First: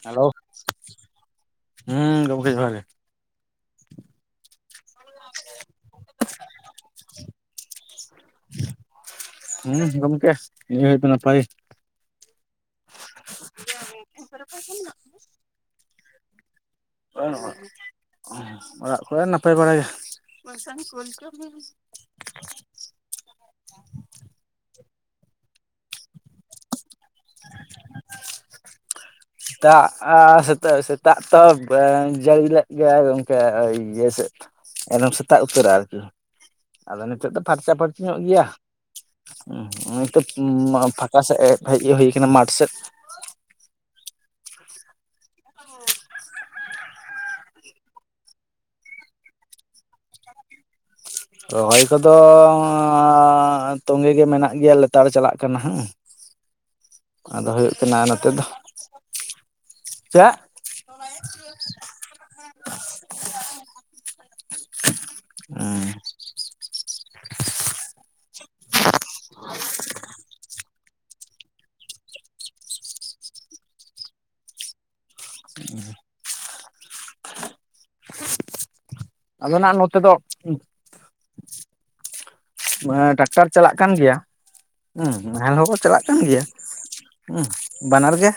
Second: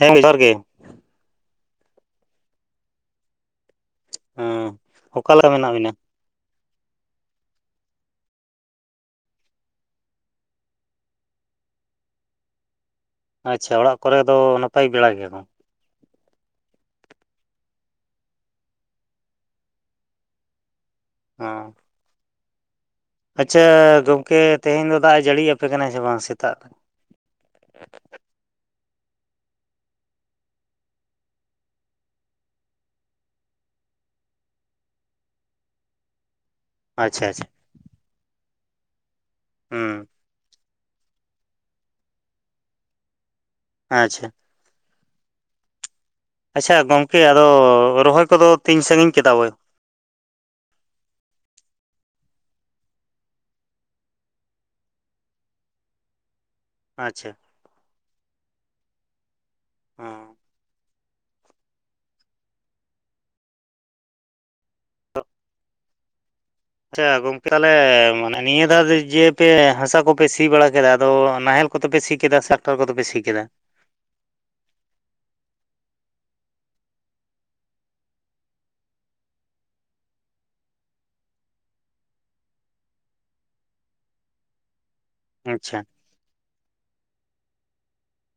ᱦᱮᱸ ᱦᱮᱞᱳ, ᱡᱚᱦᱟᱨ ᱜᱮ ᱦᱩᱸ ᱜᱚᱢᱠᱮ ᱡᱚᱦᱟᱨ ᱜᱮ᱾ ᱦᱮᱸ ᱚᱠᱟ ᱞᱮᱠᱟ ᱢᱮᱱᱟᱜ ᱵᱤᱱᱟ? ᱦᱩᱸ ᱜᱚᱢᱠᱮ ᱱᱤᱭᱟᱹ ᱜᱷᱟᱲᱤᱡ ᱫᱚ ᱱᱟᱯᱟᱭ ᱜᱮ᱾ ᱟᱪᱪᱷᱟ ᱚᱲᱟᱜ ᱠᱚᱨᱮ ᱫᱚ ᱱᱟᱯᱟᱭ ᱵᱮᱲᱟ ᱜᱮᱭᱟ ᱠᱚ? ᱵᱟᱹᱱᱩᱜ-ᱟ, ᱚᱲᱟᱜ ᱠᱚᱨᱮ ᱱᱟᱯᱟᱭ ᱵᱟᱲᱟ ᱜᱮ᱾ ᱦᱮᱸ ᱟᱪᱪᱷᱟ ᱜᱚᱢᱠᱮ ᱛᱮᱦᱮᱧ ᱫᱚ ᱫᱟᱜ ᱮ ᱡᱟᱹᱲᱤᱭᱟᱯᱮ ᱠᱟᱱᱟᱭ ᱥᱮ ᱵᱟᱝ ᱥᱮᱛᱟᱜ ᱠᱷᱚᱡ? [inaudible] ᱫᱟᱜ ᱮ ᱥᱮᱛᱟᱜ ᱥᱮᱛᱟᱜ ᱛᱚ ᱵᱟᱝ ᱡᱟᱹᱲᱤ ᱞᱮᱫ ᱜᱮᱭᱟᱭ ᱜᱚᱝᱠᱮ ᱤᱭᱟᱹ ᱥᱮ, ᱮᱠᱫᱚᱢ ᱥᱮᱛᱟᱜ ᱩᱛᱟᱹᱨ ᱟᱨᱠᱤ ᱟᱫᱚ ᱟᱪᱪᱷᱟ ᱱᱤᱛᱳᱜ ᱫᱚ ᱟᱪᱪᱷᱟ ᱯᱷᱟᱨᱪᱟ ᱯᱷᱟᱨᱪᱤ ᱧᱚᱜ ᱜᱮᱭᱟ, ᱦᱩᱸ ᱦᱚᱸᱜ ᱦᱤᱛᱳᱜ ᱯᱷᱟᱸ ᱚᱠᱟ ᱥᱮᱫ ᱦᱮᱡ ᱤᱭᱟᱹ ᱦᱩᱭ ᱠᱟᱱᱟ ᱢᱟᱴᱷ ᱥᱮᱫ ᱟᱪᱪᱷᱟ᱾ ᱟᱪᱪᱷᱟ ᱜᱚᱝᱠᱮ ᱟᱫᱚ ᱨᱚᱦᱚᱭ ᱠᱚᱫᱚ ᱛᱤᱧ ᱥᱟᱺᱜᱤᱧ ᱠᱮᱫᱟ ᱵᱚᱭ? ᱨᱚᱦᱚᱭ ᱠᱚᱫᱚ ᱮᱻ ᱛᱚᱸᱜᱮ ᱜᱮ ᱢᱮᱱᱟᱜ ᱜᱮᱭᱟ ᱞᱮᱛᱟᱲ ᱪᱟᱞᱟᱜ ᱠᱟᱱᱟ ᱦᱩᱸ᱾ [inaudible] ᱟᱪᱪᱷᱟ ᱟᱫᱚ ᱦᱩᱭᱩᱜ ᱠᱟᱱᱟ ᱱᱚᱛᱮ ᱫᱚ, ᱦᱮᱸ ᱪᱮᱫ? [unintelligible] ᱚᱸ᱾ ᱟᱪᱪᱷᱟ ᱜᱚᱝᱠᱮ ᱛᱟᱦᱞᱮ ᱢᱟᱱᱮ ᱱᱤᱭᱟᱹ ᱫᱷᱟᱣ ᱡᱮ ᱯᱮ ᱦᱟᱸᱥᱟ ᱠᱚᱯᱮ ᱥᱤ ᱵᱟᱲᱟ ᱠᱮᱫᱟ ᱟᱫᱚ ᱱᱟᱦᱮᱞ ᱠᱚᱛᱮ ᱯᱮ ᱥᱤ ᱠᱮᱫᱟ ᱥᱮ ᱴᱟᱠᱴᱟᱨ ᱠᱚᱛᱮ ᱯᱮ ᱥᱤ ᱠᱮᱫᱟ? [inaudible] ᱟᱫᱚ ᱱᱟᱜ ᱱᱚᱛᱮ ᱫᱚ ᱢᱟᱱᱮ ᱴᱟᱠᱴᱟᱨ ᱪᱟᱞᱟᱜ ᱠᱟᱱ ᱜᱮᱭᱟ, ᱦᱩᱸ ᱱᱟᱦᱮᱞ ᱦᱚᱸᱠᱚ ᱟᱪᱪᱷᱟ ᱪᱟᱞᱟᱜ- ᱠᱟᱱ ᱜᱮᱭᱟ, ᱦᱩ ᱵᱟᱱᱟᱨ ᱜᱮ᱾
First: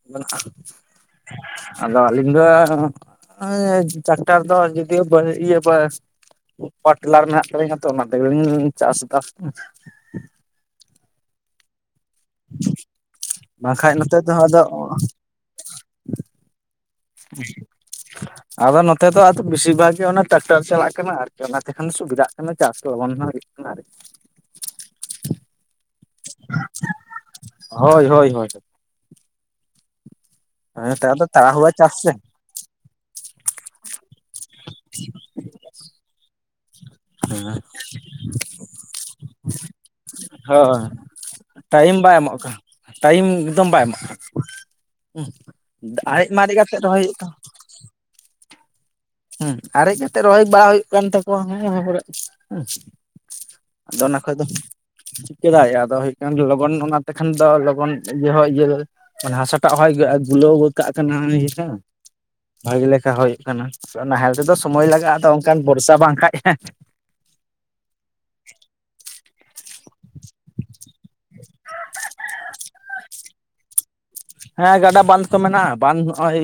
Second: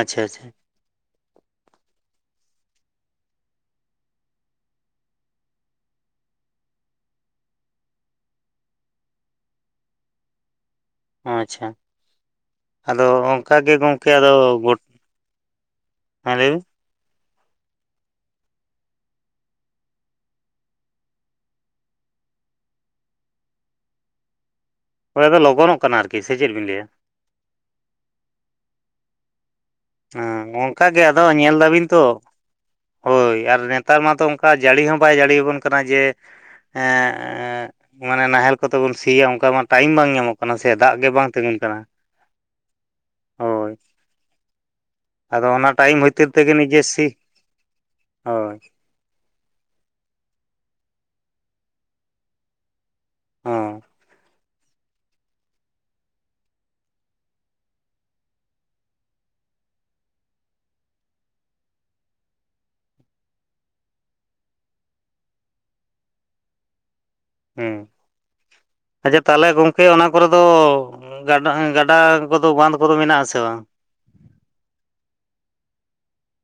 ᱟᱪᱪᱷᱟ ᱟᱪᱪᱷᱟ ᱟᱫᱚ ᱟᱹᱞᱤᱧ ᱫᱚ ᱴᱨᱟᱠᱴᱟᱨ ᱫᱚ ᱡᱩᱫᱤ ᱚ ᱤᱭᱟᱹ ᱯᱟᱣᱟᱨᱴᱤᱞᱟᱨ ᱢᱮᱱᱟᱜ ᱛᱟᱞᱤᱧᱟ ᱛᱚ ᱚᱱᱟ ᱛᱮᱜᱮᱞᱤᱧ ᱪᱟᱥ ᱫᱟ᱾ ᱟᱪᱪᱷᱟ, ᱟᱫᱚ ᱚᱱᱠᱟᱜᱮ ᱵᱟᱝᱠᱷᱟᱡ ᱜᱚᱢᱠᱮ ᱱᱚᱛᱮ ᱟᱫᱚ ᱫᱚ ᱜᱩ ᱦᱮᱸ ᱞᱟᱹᱭ ᱵᱤᱱ [unintelligible] ᱟᱫᱚ ᱱᱚᱛᱮ ᱫᱚ ᱟᱫᱚ ᱵᱮᱥᱤᱨ ᱵᱷᱟᱜ ᱜᱮ ᱚᱱᱟ ᱴᱨᱟᱠᱴᱟᱨ ᱪᱟᱞᱟᱜ ᱠᱟᱱᱟ ᱟᱨᱠᱤ ᱚᱱᱟ ᱛᱮᱠᱷᱟᱱ ᱥᱩᱵᱤᱫᱷᱟᱜ ᱠᱟᱱᱟ ᱪᱟᱥ ᱠᱚ ᱞᱚᱜᱚᱱ ᱠᱟᱱᱟ ᱟᱨᱠᱤ ᱚᱸᱲᱰᱮ ᱫᱚ ᱞᱚᱜᱚᱱᱚᱜ ᱠᱟᱱᱟ ᱟᱨᱠᱤ ᱥᱮ ᱪᱮᱫ ᱵᱤᱱ ᱞᱟᱹᱭᱟ? ᱦᱳᱭ ᱦᱳᱭ ᱦᱳᱭ ᱾ ᱦᱮᱸ ᱚᱱᱠᱟ ᱜᱮ ᱱᱮᱛᱟᱨ ᱟᱫᱚ ᱫᱚ ᱧᱮᱞ ᱛᱟᱲᱟᱦᱩᱲᱟ ᱫᱟᱵᱤᱱ ᱪᱟᱥ ᱛᱚ ᱥᱮ ᱦᱳᱭ ᱟᱨ ᱱᱮᱛᱟᱨ ᱢᱟᱛᱚ ᱚᱱᱠᱟ ᱡᱟᱹᱲᱤ ᱦᱚᱸ ᱵᱟᱭ ᱡᱟᱹᱲᱤ ᱟᱵᱚᱱ ᱠᱟᱱᱟ ᱡᱮ [unintelligible] ᱢᱟᱱᱮ ᱱᱟᱦᱮᱞ ᱠᱚᱛᱮ ᱵᱚᱱ ᱥᱤᱭᱟ ᱚᱱᱠᱟ ᱢᱟ ᱴᱟᱭᱤᱢ ᱵᱟᱝ ᱧᱟᱢᱚᱜ ᱠᱟᱱᱟ ᱥᱮ ᱦᱳᱭ ᱫᱟᱜ ᱜᱮ ᱵᱟᱝ ᱛᱤᱜᱩᱱ ᱠᱟᱱᱟ᱾ ᱴᱟᱭᱤᱢ ᱵᱟᱭ ᱮᱢᱚᱜ ᱠᱟ ᱴᱟᱭᱤᱢ ᱮᱠᱫᱚᱢ ᱦᱳᱭ ᱵᱟᱭ ᱮᱢᱟᱜᱼᱟ᱾ ᱟᱫᱚ ᱚᱱᱟ ᱴᱟᱭᱤᱢ ᱵᱷᱤᱛᱤᱨ ᱛᱮᱜᱮ ᱱᱤᱡᱮ ᱠᱟᱛᱮᱜ ᱨᱚᱦᱚᱭ ᱥᱤ ᱦᱩᱭᱩᱜ ᱠᱟᱱᱟ ᱦᱳᱭ ᱾ ᱦᱩᱸ ᱟᱨᱮᱡ ᱟᱛᱮ ᱨᱚᱦᱚᱭ ᱵᱟᱲᱟ ᱦᱩᱭᱩᱜ ᱠᱟᱱ ᱛᱟᱠᱚᱣᱟ ᱚᱱᱮ ᱚᱱᱟ ᱠᱚᱨᱮ ᱦᱮᱸ ᱦᱚᱸ ᱟᱫᱚ ᱚᱱᱟ ᱠᱷᱚᱡ ᱫᱚ ᱪᱮᱫᱟᱜᱭᱟ ᱟᱫᱚ ᱦᱩᱭᱩᱜ ᱠᱟᱱᱟ ᱞᱚᱜᱚᱱ ᱚᱱᱟ ᱛᱮᱠᱷᱟᱱ ᱫᱚ ᱞᱚᱜᱚᱱ ᱤᱭᱟᱹ ᱦᱚᱸ ᱤᱭᱟᱹ ᱢᱟᱱᱮ ᱦᱟᱥᱟᱴᱟᱜ ᱦᱚᱭ ᱜᱩᱞᱟᱹᱣ ᱠᱟᱜ ᱠᱟᱱᱟ ᱵᱷᱟᱜᱤ ᱞᱮᱠᱟ ᱵᱷᱟᱹᱜᱤ ᱞᱮᱠᱟ ᱦᱩᱭᱩᱜ ᱠᱟᱱᱟ ᱾ ᱱᱟᱦᱮᱞ ᱛᱮᱫᱚ ᱥᱚᱢᱚᱭ ᱞᱟᱜᱟᱜᱼᱟ ᱟᱫᱚ ᱚᱱᱠᱟᱱ ᱵᱚᱨᱥᱟ ᱵᱟᱝ ᱠᱷᱟᱡ ᱾ ᱦᱮᱸ ᱟᱪᱪᱷᱟ ᱛᱟᱦᱚᱞᱮ ᱜᱚᱢᱠᱮ ᱚᱱᱟ ᱠᱚᱨᱮ ᱫᱚ ᱜᱟᱰᱟ ᱜᱟᱰᱟ ᱠᱚᱫᱚ ᱵᱟᱸᱫᱷ ᱠᱚᱫᱚ ᱢᱮᱱᱟᱜ ᱟᱥᱮ ᱵᱟᱝ? ᱦᱮᱸ ᱜᱟᱰᱟ ᱵᱟᱸᱫᱷ ᱠᱚ ᱢᱮᱱᱟᱜᱼᱟ ᱵᱟᱸᱫᱷ ᱱᱚᱜᱼᱚᱭ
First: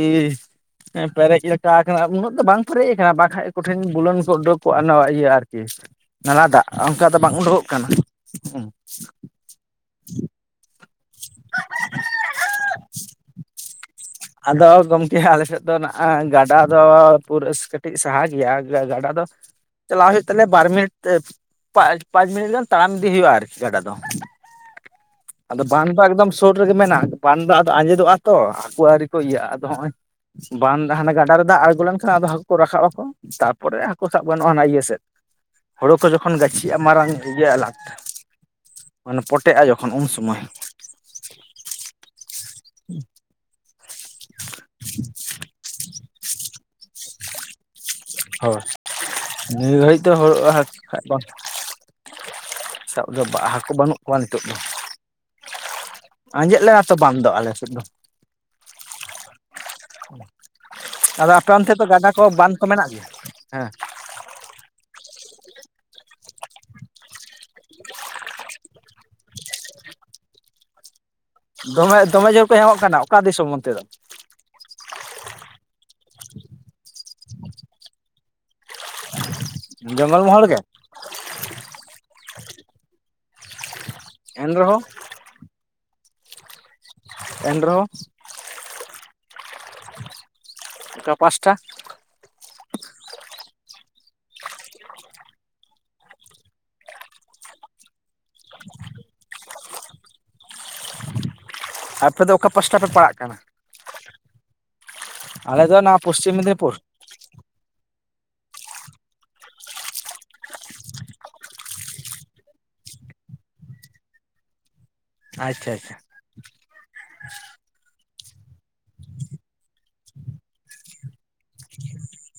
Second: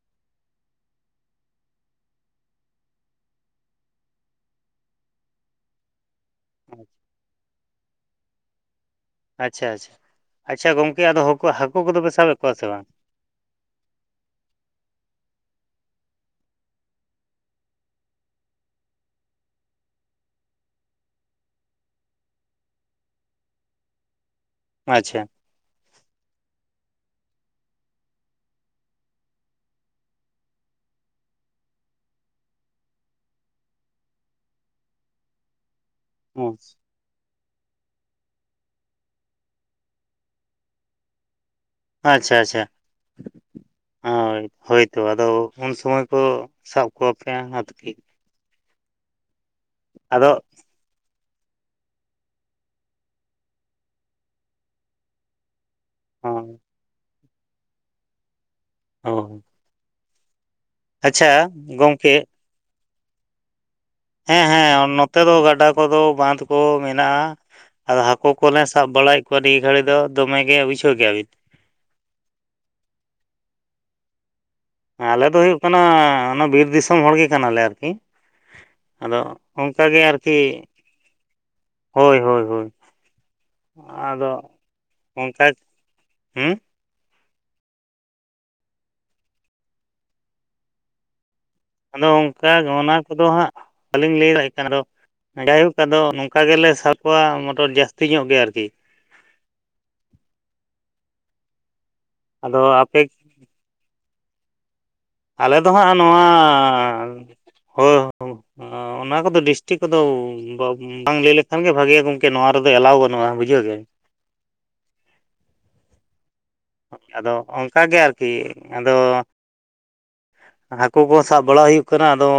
ᱦᱮᱸ ᱯᱮᱨᱮᱡ ᱞᱮᱠᱟ ᱠᱟᱱᱟ ᱩᱱᱟᱹᱜ ᱫᱚ ᱵᱟᱝ ᱯᱮᱨᱮᱡ ᱠᱟᱱᱟ ᱵᱟᱠᱷᱟᱡ ᱠᱚᱴᱷᱤᱱ ᱵᱩᱞᱟᱹᱱ ᱠᱚ ᱩᱰᱳᱠ ᱠᱚᱜᱼᱟ ᱱᱟᱣᱟ ᱤᱭᱟᱹ ᱟᱨᱠᱤ ᱱᱟᱞᱟ ᱫᱟᱜ ᱚᱱᱠᱟ ᱫᱚ ᱵᱟᱝ ᱩᱰᱩᱠᱚᱜ ᱠᱟᱱᱟ᱾ ᱟᱪᱪᱷᱟ ᱟᱪᱪᱷᱟ, ᱟᱪᱪᱷᱟ ᱜᱚᱝᱠᱮ ᱟᱫᱚ ᱦᱟᱹᱠᱩ ᱦᱟᱹᱠᱩ ᱠᱚᱫᱚ ᱯᱮ ᱥᱟᱵᱮᱜ ᱠᱚᱣᱟ ᱥᱮ ᱵᱟᱝ? ᱟᱫᱚ ᱜᱚᱢᱠᱮ ᱟᱞᱮ ᱥᱮᱫ ᱫᱚ ᱱᱟᱜ-ᱟ ᱜᱟᱰᱟ ᱫᱚ ᱯᱩᱨᱟᱹ ᱠᱟᱹᱴᱤᱡ ᱥᱟᱦᱟ ᱜᱮᱭᱟ ᱜᱟ ᱜᱟᱰᱟ ᱫᱚ᱾ ᱪᱟᱞᱟᱣ ᱦᱩᱭᱩᱜ ᱛᱟᱞᱮᱭᱟ ᱵᱟᱨ ᱢᱤᱱᱤᱴ ᱛᱮ ᱯᱟᱸᱪ ᱯᱟᱸᱪ ᱢᱤᱱᱤᱴ ᱜᱟᱱ ᱛᱟᱲᱟᱢ ᱤᱫᱤ ᱦᱩᱭᱩᱜᱼᱟ ᱟᱨᱠᱤ ᱜᱟᱰᱟ ᱫᱚ᱾ ᱟᱪᱪᱷᱟ ᱾ ᱟᱫᱚ ᱵᱟᱱᱫᱚ ᱮᱠᱫᱚᱢ ᱥᱩᱨ ᱨᱮᱜᱮ ᱢᱮᱱᱟᱜ ᱵᱟᱱᱫᱚ ᱟᱫᱚ ᱟᱸᱡᱮᱫᱚᱜᱼᱟ ᱛᱚ ᱦᱟᱹᱠᱩ ᱟᱹᱣᱨᱤ ᱠᱚ ᱤᱭᱟᱹᱜᱼᱟ, ᱟᱫᱚ ᱦᱚᱸᱜᱼᱚᱭ ᱵᱟᱸᱫᱷ ᱦᱟᱱᱟ ᱜᱟᱰᱟ ᱨᱮ ᱫᱟᱜ ᱟᱲᱜᱳ ᱞᱮᱱᱠᱷᱟᱱ ᱟᱫᱚ ᱦᱟᱹᱠᱩ ᱠᱚ ᱨᱟᱠᱟᱵ ᱟᱠᱚ ᱾ ᱛᱟᱨᱯᱚᱨᱮ ᱦᱟᱹᱠᱩ ᱥᱟᱵ ᱜᱟᱱᱚᱜ-ᱟ ᱦᱟᱱᱟ ᱤᱭᱟᱹ ᱥᱮᱫ ᱾ ᱦᱳᱲᱳ ᱠᱚ ᱡᱚᱠᱷᱚᱱ ᱦᱮᱸ ᱜᱟᱹᱪᱷᱤᱜᱼᱟ ᱢᱟᱨᱟᱝ ᱤᱭᱟᱹ ᱞᱟᱴᱷ ᱢᱟᱱᱮ ᱯᱚᱴᱮᱜᱼᱟ ᱡᱚᱠᱷᱚᱱ ᱩᱱ ᱥᱚᱢᱚᱭ᱾ ᱟᱪᱪᱷᱟ ᱟᱪᱪᱷᱟ ᱦᱳᱭ ᱦᱳᱭᱛᱚ ᱟᱫᱚ ᱩᱱ ᱥᱩᱚᱢᱚᱭ ᱠᱚ ᱥᱟᱵ ᱠᱚᱣᱟᱯᱮ ᱟᱨᱠᱤ ᱾ ᱦᱳᱭ ᱱᱤᱭᱟᱹ ᱜᱷᱟᱹᱲᱤᱡ ᱫᱚ ᱟᱫᱚ [unintelligible] ᱥᱟᱵ ᱫᱚ ᱦᱟᱹᱠᱩ ᱵᱟᱹᱱᱩᱜ ᱠᱚᱣᱟ ᱱᱤᱛᱟᱹᱜ ᱫᱚ᱾ ᱦᱳᱭ ᱟᱸᱡᱮᱫ ᱞᱮᱱᱟ ᱛᱚ ᱵᱟᱸᱫᱷ ᱫᱚ ᱟᱞᱮ ᱥᱮᱫ ᱫᱚ᱾ [inaudible] ᱟᱫᱚ ᱟᱪᱪᱷᱟ ᱟᱯᱮ ᱚᱱᱛᱮ ᱫᱚ ᱜᱟᱰᱟ ᱜᱚᱢᱠᱮ ᱠᱚ ᱵᱟᱸᱫᱷ ᱠᱚ ᱢᱮᱱᱟᱜ ᱜᱮᱭᱟ? ᱦᱮᱸ ᱦᱮᱸ ᱦᱮᱸ ᱱᱚᱛᱮ ᱫᱚ ᱜᱟᱰᱟ ᱠᱚᱫᱚ ᱵᱟᱸᱫᱷ ᱠᱚ ᱢᱮᱱᱟᱜᱼᱟ᱾ ᱟᱫᱚ ᱦᱟᱹᱠᱩ ᱠᱚᱞᱮ ᱥᱟᱵ ᱵᱟᱲᱟᱭᱮᱜ ᱠᱚᱣᱟ ᱱᱤᱭᱟᱹ ᱜᱷᱟᱹᱲᱤ ᱫᱚ ᱫᱚᱢᱮᱜᱮ ᱵᱩᱡᱷᱟᱹᱣ ᱠᱮᱜ ᱟᱵᱤᱱ᱾ ᱫᱚᱢᱮ ᱫᱚᱢᱮ ᱡᱳᱨ ᱠᱚ ᱧᱟᱢᱚᱜ ᱠᱟᱱᱟ ᱚᱠᱟ ᱫᱤᱥᱚᱢ ᱚᱱᱛᱮ ᱫᱚ? ᱟᱞᱮ ᱫᱚ ᱦᱩᱭᱩᱜ ᱠᱟᱱᱟ ᱚᱱᱟ ᱵᱤᱨ ᱫᱤᱥᱚᱢ ᱦᱚᱲᱜᱮ ᱠᱟᱱᱟᱞᱮ ᱟᱨᱠᱤ, ᱟᱫᱚ ᱚᱱᱠᱟ ᱜᱮ ᱡᱚᱝᱜᱚᱞ ᱟᱨᱠᱤ ᱢᱚᱦᱚᱞ ᱜᱮ ᱦᱳᱭ ᱦᱳᱭ ᱦᱳᱭ᱾ ᱟᱫᱚ ᱮᱱ ᱨᱮᱦᱚᱸ ᱚᱱᱠᱟ ᱦᱩᱸ ᱮᱱᱨᱮᱦᱚ ᱚᱠᱟ ᱯᱟᱸᱥᱴᱟ? ᱟᱫᱚ ᱚᱱᱠᱟ ᱜᱮ ᱚᱱᱟ ᱠᱚᱫᱚ ᱦᱟᱸᱜ, ᱵᱟᱹᱞᱤᱧ ᱞᱟᱹᱭ ᱫᱟᱲᱮᱭᱟᱜ ᱠᱟᱱᱫᱚ ᱡᱟᱭᱦᱳᱠ ᱟᱫᱚ ᱱᱚᱝᱠᱟ ᱜᱮᱞᱮ ᱥᱟᱯ ᱠᱚᱣᱟ ᱢᱚᱴᱚᱨ ᱡᱟᱹᱥᱛᱤ ᱧᱚᱜ ᱜᱮ ᱟᱨᱠᱤ᱾ ᱟᱯᱮ ᱫᱚ ᱚᱠᱟ ᱟᱫᱚ ᱯᱟᱥᱴᱟ ᱯᱮ ᱟᱯᱮ ᱯᱟᱲᱟᱜ ᱠᱟᱱᱟ? ᱟᱞᱮ ᱫᱚ ᱦᱟᱸᱜ ᱱᱚᱣᱟ ᱦᱳ [unintelligible] ᱚᱱᱟ ᱠᱚᱫᱚ ᱰᱤᱥᱴᱤᱠ ᱠᱚᱫᱚ ᱵᱟᱢ ᱵᱟᱝ ᱞᱮᱭ ᱞᱮᱠᱷᱟᱱ ᱜᱮ ᱵᱷᱟᱜᱮᱭᱟ ᱜᱚᱝᱠᱮ ᱱᱚᱣᱟ ᱨᱮᱫᱚ ᱮᱞᱟᱣ ᱵᱟᱱᱩᱜ-ᱟ ᱵᱩᱡᱷᱟᱹᱣ ᱜᱮ᱾ ᱟᱪᱪᱷᱟ ᱟᱪᱪᱷᱟ᱾ ᱟᱫᱚ ᱚᱱᱠᱟ ᱜᱮ ᱟᱨᱠᱤ ᱟᱫᱚ᱾ ᱦᱟᱠᱳ ᱠᱚᱦᱚᱸ ᱥᱟᱵ ᱵᱟᱲᱟ ᱦᱩᱭᱩᱜ ᱠᱟᱱᱟ ᱟᱫᱚ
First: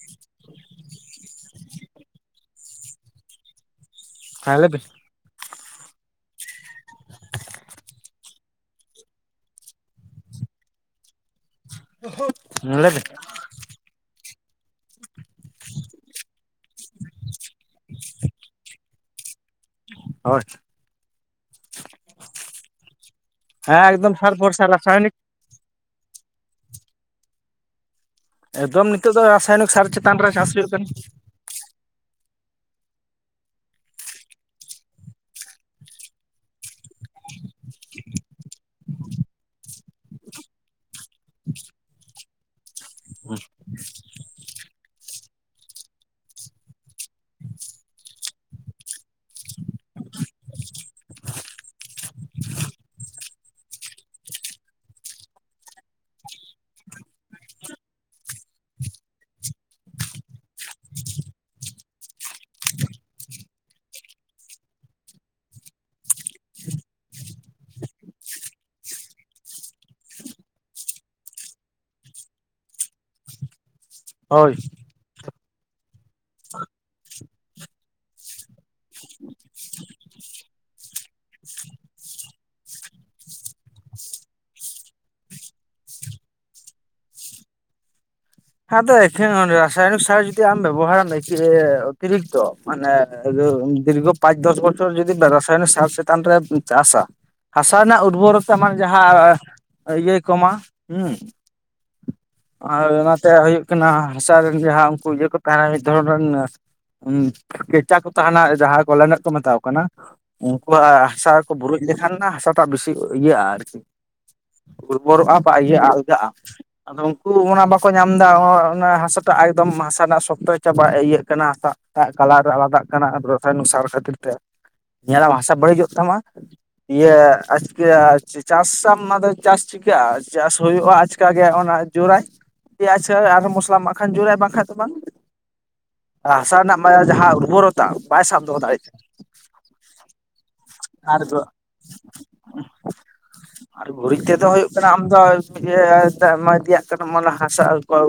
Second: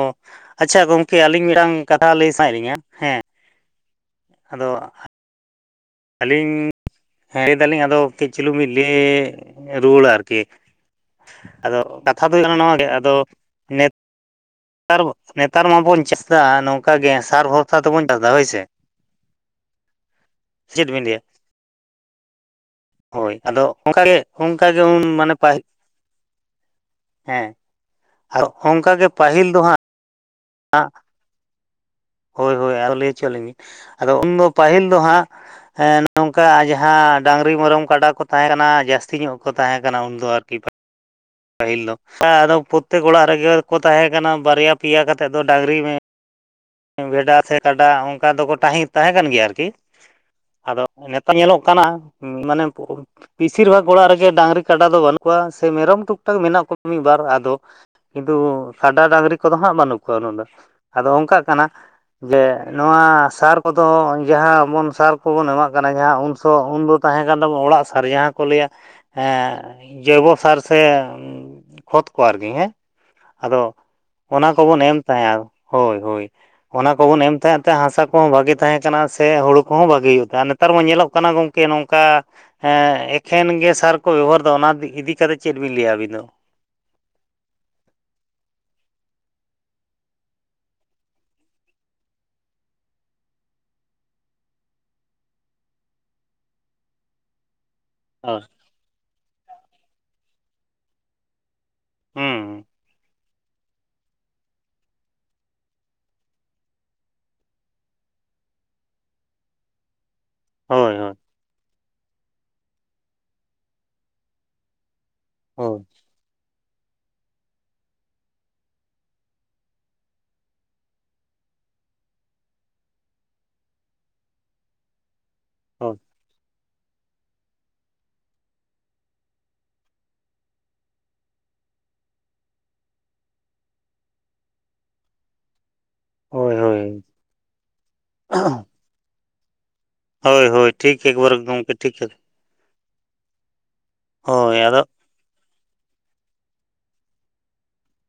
ᱟᱪᱪᱷᱟ ᱜᱚᱝᱠᱮ ᱟᱹᱞᱤᱧ ᱢᱤᱫᱴᱟᱝ ᱠᱟᱛᱷᱟ ᱞᱮᱭ ᱥᱟᱱᱟᱭᱮᱫ ᱞᱤᱧᱟᱹ ᱦᱮᱸ᱾ ᱦᱮᱸ ᱞᱟᱹᱭᱵᱤᱱ ᱟᱫᱚ᱾ ᱟᱹᱞᱤᱧ ᱦᱮᱸ ᱞᱮᱭ ᱫᱟᱹᱞᱤᱧ ᱟᱫᱚ᱾ ᱠᱟᱹᱡ ᱪᱤᱞᱩ ᱢᱤᱫ ᱞᱮ ᱨᱩᱣᱟᱹᱲᱟ ᱟᱨᱠᱤ᱾ ᱟᱫᱚ ᱠᱟᱛᱷᱟ ᱫᱚ ᱦᱩᱭᱩᱜ ᱠᱟᱱᱟ ᱱᱚᱣᱟ ᱜᱮ ᱞᱟᱹᱭᱵᱤᱱ ᱟᱫᱚ ᱱᱮᱛ ᱱᱮᱛᱟᱨ ᱱᱮᱛᱟᱨ ᱢᱟᱵᱚᱱ ᱪᱮᱥ ᱫᱟ ᱱᱚᱝᱠᱟ ᱜᱮ ᱥᱟᱨ ᱵᱷᱚᱨᱥᱟ ᱛᱮᱵᱚᱱ ᱪᱟᱥᱟ ᱦᱳᱭᱥᱮ᱾ [unintelligible] ᱪᱮᱫ ᱵᱤᱱ ᱞᱮᱭᱟ? ᱦᱳᱭ ᱟᱫᱚ ᱦᱮᱸ ᱚᱱᱠᱟ ᱮᱠᱫᱚᱢ ᱜᱮ ᱥᱟᱨ ᱚᱱᱠᱟ ᱵᱷᱚᱨᱥᱟ ᱜᱮ ᱩᱱ ᱨᱟᱥᱟᱭᱚᱱᱤᱠ ᱢᱟᱱᱮ ᱯᱟᱭ ᱦᱮᱸ ᱟᱨ ᱚᱱᱠᱟ ᱜᱮ ᱯᱟᱹᱦᱤᱞ ᱫᱚ ᱦᱟᱸᱜ᱾ ᱛᱟᱱᱫ ᱨᱮ ᱪᱟᱥ᱾ ᱦᱩᱭᱩᱜ ᱟᱸᱜ ᱠᱟᱱᱟ ᱦᱳᱭ ᱦᱳᱭ ᱟᱨᱚ ᱞᱮᱭ ᱚᱪᱚᱞᱤᱧ ᱵᱮᱱ, ᱟᱫᱚ ᱩᱱᱫᱚ ᱯᱟᱹᱦᱤᱞ ᱫᱚ ᱦᱟᱸᱜ, ᱦᱮᱸ ᱱᱚᱝᱠᱟ ᱡᱟᱦᱟᱸ ᱰᱟᱹᱝᱨᱤ ᱢᱮᱨᱚᱢ ᱠᱟᱰᱟ ᱠᱚ ᱛᱟᱦᱮᱸ ᱠᱟᱱᱟ ᱡᱟᱹᱥᱛᱤ ᱧᱚᱜ ᱠᱚ ᱛᱟᱦᱮᱸ ᱠᱟᱱᱟ ᱩᱱᱫᱚ ᱟᱨ᱾ [inaudible] ᱯᱟᱹᱦᱤᱞ ᱫᱚ ᱟᱫᱚ ᱯᱨᱚᱛᱮᱠ ᱚᱲᱟᱜ ᱨᱮᱜᱮ ᱠᱚ ᱛᱟᱦᱮᱸ ᱠᱟᱱᱟ ᱵᱟᱨᱭᱟ ᱯᱮᱭᱟ ᱠᱟᱛ ᱱᱤᱛᱚᱫ ᱫᱚ ᱰᱟᱝᱨᱤ ᱢᱮ ᱵᱷᱮᱰᱟ ᱥᱮ ᱠᱟᱰᱟ ᱚᱱᱠᱟ ᱫᱚᱠᱚ ᱛᱟᱦᱮᱸ, ᱛᱟᱦᱮᱸ ᱠᱟᱱ ᱜᱮᱭᱟ ᱟᱨᱠᱤ᱾ ᱟᱫᱚ ᱱᱮᱛᱟᱨ ᱧᱮᱞᱚᱜ ᱠᱟᱱᱟ ᱢᱟᱱᱮ ᱵᱩᱨ ᱵᱮᱥᱤᱨ ᱵᱷᱟᱜᱽ ᱚᱲᱟᱜ ᱨᱮᱜᱮ ᱰᱟᱝᱨᱤ ᱠᱟᱰᱟ ᱫᱚ ᱵᱟᱹᱱᱩᱜ ᱠᱚᱣᱟ ᱥᱮ ᱢᱮᱨᱚᱢ ᱴᱩᱠ ᱴᱟᱠ ᱢᱮᱱᱟᱜ ᱠᱚᱣᱟ ᱢᱤᱫ ᱵᱟᱨ ᱟᱫᱚ᱾ ᱠᱤᱱᱛᱩ ᱠᱟᱰᱟ ᱰᱟᱝᱨᱤ ᱠᱚᱫᱚ ᱦᱟᱸᱜ ᱵᱟᱹᱱᱩᱜ ᱠᱚᱣᱟ ᱩᱱᱟ ᱫᱚ ᱟᱫᱚ ᱚᱱᱠᱟᱜ ᱠᱟᱱᱟ᱾ ᱡᱮ ᱱᱚᱣᱟ ᱥᱟᱨ ᱠᱚᱫᱚ ᱡᱟᱦᱟᱸ ᱵᱚᱱ ᱥᱟᱨ ᱠᱚᱵᱚᱱ ᱮᱢᱟᱜ ᱠᱟᱱᱟ ᱡᱟᱦᱟᱸᱩᱱ ᱥᱚᱢᱚᱭ ᱩᱱ ᱫᱚ᱾ ᱛᱟᱦᱮᱸ ᱠᱟᱱ ᱛᱟᱵᱚᱱ ᱚᱲᱟᱜ ᱥᱟᱨ ᱡᱟᱦᱟᱸ ᱞᱮᱭᱟ, ᱮᱸ ᱡᱳᱭᱵᱚ ᱥᱟᱨ ᱥᱮ᱾ ᱠᱷᱚᱛ ᱠᱚ ᱟᱨᱠᱤ ᱦᱮᱸ, ᱟᱫᱚ ᱦᱳᱭ ᱚᱱᱟ ᱠᱚᱵᱚᱱ ᱮᱢ ᱛᱟᱦᱮᱜ-ᱟ ᱦᱳᱭ ᱦᱳᱭ᱾ ᱚᱱᱟ ᱠᱚᱵᱚᱱ ᱮᱢ ᱛᱟᱦᱮᱸᱫ ᱛᱮ ᱦᱟᱥᱟ ᱠᱚᱦᱚᱸ ᱵᱷᱟᱜᱮ ᱛᱟᱦᱮᱸ ᱠᱟᱱᱟ ᱥᱮ ᱦᱳᱲᱳ ᱠᱚᱦᱚᱸ ᱵᱷᱟᱜᱤ ᱦᱩᱭᱩᱜ ᱛᱟᱦᱮᱸ ᱟᱨ ᱱᱮᱛᱟᱨ ᱢᱟ ᱧᱮᱞᱚᱜ ᱠᱟᱱᱟ ᱜᱚᱝ ᱠᱮ ᱱᱚᱝᱠᱟ, ᱦᱮᱸ ᱮᱠᱷᱮᱱ ᱜᱮ ᱥᱟᱨ ᱠᱚ ᱵᱮᱵᱚᱦᱟᱨᱫᱟ, ᱚᱱᱟ ᱤᱫᱤ ᱠᱟᱛᱮᱫ ᱪᱮᱫ ᱵᱤᱱ ᱞᱮᱭᱟ ᱟᱹᱵᱤᱱ ᱫᱚ? ᱦᱮᱸᱛᱚ ᱮᱠᱷᱮᱱ ᱨᱟᱥᱟᱭᱚᱱᱤᱠ ᱥᱟᱨ ᱡᱩᱫᱤ ᱟᱢ ᱵᱮᱵᱚᱦᱟᱨᱮᱢ ᱚᱛᱤᱨᱤᱠᱛᱚ᱾ ᱢᱟᱱᱮ ᱫᱤᱨᱜᱷ ᱯᱟᱸᱪ ᱫᱚᱥ ᱵᱚᱪᱚᱨ ᱡᱚᱫᱤ ᱵᱮ ᱨᱟᱥᱟᱭᱚᱱ ᱥᱟᱨ ᱪᱮᱛᱟᱱ ᱨᱮᱢ ᱪᱟᱥᱟ᱾ ᱦᱟᱥᱟ ᱨᱮᱱᱟᱜ ᱩᱨᱵᱚᱨ ᱦᱳᱭ ᱛᱟ ᱢᱟᱱᱮ ᱡᱟᱦᱟᱸ ᱤᱭᱟᱹᱭ ᱠᱚᱢᱟ ᱦᱩᱸ᱾ ᱦᱩᱸ [unintelligible] ᱛᱮ ᱦᱩᱭᱩᱜ ᱠᱟᱱᱟ ᱦᱟᱥᱟ ᱨᱮᱱ ᱡᱟᱦᱟᱸ ᱩᱱᱠᱩ ᱤᱭᱟᱹ ᱠᱚ ᱛᱟᱦᱮᱸᱱᱟ ᱢᱤᱫ ᱫᱷᱚᱨᱚᱱ ᱨᱮᱱ᱾ ᱦᱩ ᱠᱮᱪᱟ ᱠᱚ ᱛᱟᱦᱮᱱᱟ ᱡᱟᱦᱟᱸ ᱠᱚᱞ ᱨᱮᱱᱟᱜ ᱠᱚ ᱢᱮᱛᱟᱠᱚ ᱠᱟᱱᱟ᱾ ᱦᱳᱭ ᱩᱱᱠᱩᱣᱟᱜ ᱦᱳᱭ ᱦᱟᱥᱟ ᱠᱚ ᱵᱩᱨᱩᱡ ᱞᱮᱠᱷᱟᱱ ᱦᱟᱥᱟᱴᱟᱜ ᱵᱮᱥᱤ ᱤᱭᱟᱹᱜᱼᱟ ᱟᱨᱠᱤ᱾ ᱩᱨᱵᱚᱨᱚᱜ-ᱟ ᱦᱳᱭ ᱤᱭᱟᱹ ᱟᱞᱜᱟᱜ-ᱟ ᱟᱫᱚ ᱩᱱᱠᱩ ᱚᱱᱟ ᱵᱟᱠ ᱠᱚ ᱧᱟᱢ ᱮᱫᱟ ᱦᱟᱥᱟᱴᱟᱜ ᱟᱭᱠᱫᱚᱢ ᱦᱟᱥᱟ ᱨᱮᱱᱟᱜ ᱥᱚᱠᱛᱚ ᱪᱟᱵᱟ ᱤᱭᱟᱹᱜ ᱠᱟᱱᱟ ᱦᱟᱥᱟ᱾ ᱮᱴᱟᱜ ᱠᱟᱞᱟᱨ ᱨᱮ ᱟᱞᱟᱫᱟᱜ ᱠᱟᱱᱟ ᱟᱨ ᱨᱟᱥᱟᱭᱩᱱᱤᱠ ᱠᱷᱟᱹᱛᱤᱨ ᱛᱮ, ᱧᱮᱞᱟᱢ ᱦᱟᱥᱟ ᱵᱟᱹᱲᱤᱡᱚᱜ ᱦᱳᱭ ᱛᱟᱢᱟ᱾ ᱤᱭᱟᱹ ᱟᱪᱠᱤ ᱟᱪ ᱪᱟᱥᱟᱢ ᱟᱫᱚ ᱪᱟᱥ ᱪᱤᱠᱟᱹᱜ-ᱟ ᱪᱟᱥ ᱦᱩᱭᱩᱜ-ᱟ ᱟᱪᱠᱟ ᱜᱮ ᱚᱱᱟ ᱡᱳᱨᱟᱭ᱾ ᱯᱮᱭᱟᱪ ᱟᱨ ᱢᱚᱥᱞᱟᱢ ᱮᱢᱟᱜ ᱠᱷᱟᱱ ᱡᱳᱨᱟᱭ ᱵᱟᱝᱠᱷᱟᱡ ᱫᱚ ᱵᱟᱝ᱾ ᱦᱳᱭ ᱦᱟᱥᱟ ᱦᱳᱭ ᱨᱮᱱᱟᱜ ᱡᱟᱦᱟᱸ ᱩᱨᱵᱚᱨᱚᱛᱟ ᱵᱟᱭ ᱥᱟᱵ ᱫᱚᱦᱚ ᱫᱟᱲᱮᱜᱭᱟᱜ ᱠᱟᱱᱟ᱾ ᱦᱳᱭ ᱦᱳᱭ ᱴᱷᱤᱠ ᱮᱠᱵᱟᱨᱮ ᱟᱨᱫᱚ ᱜᱚᱢᱠᱮ ᱴᱷᱤᱠ [inaudible] ᱟᱨ ᱜᱩᱨᱤᱡ ᱛᱮᱫᱚ ᱦᱳᱭ ᱦᱩᱭᱩᱜ ᱟᱫᱚ ᱠᱟᱱᱟ ᱟᱢ, ᱤᱭᱟ [unintelligible] ᱤᱫᱤᱭᱟᱜ ᱠᱟᱱᱟ ᱢᱮ ᱦᱟᱥᱟ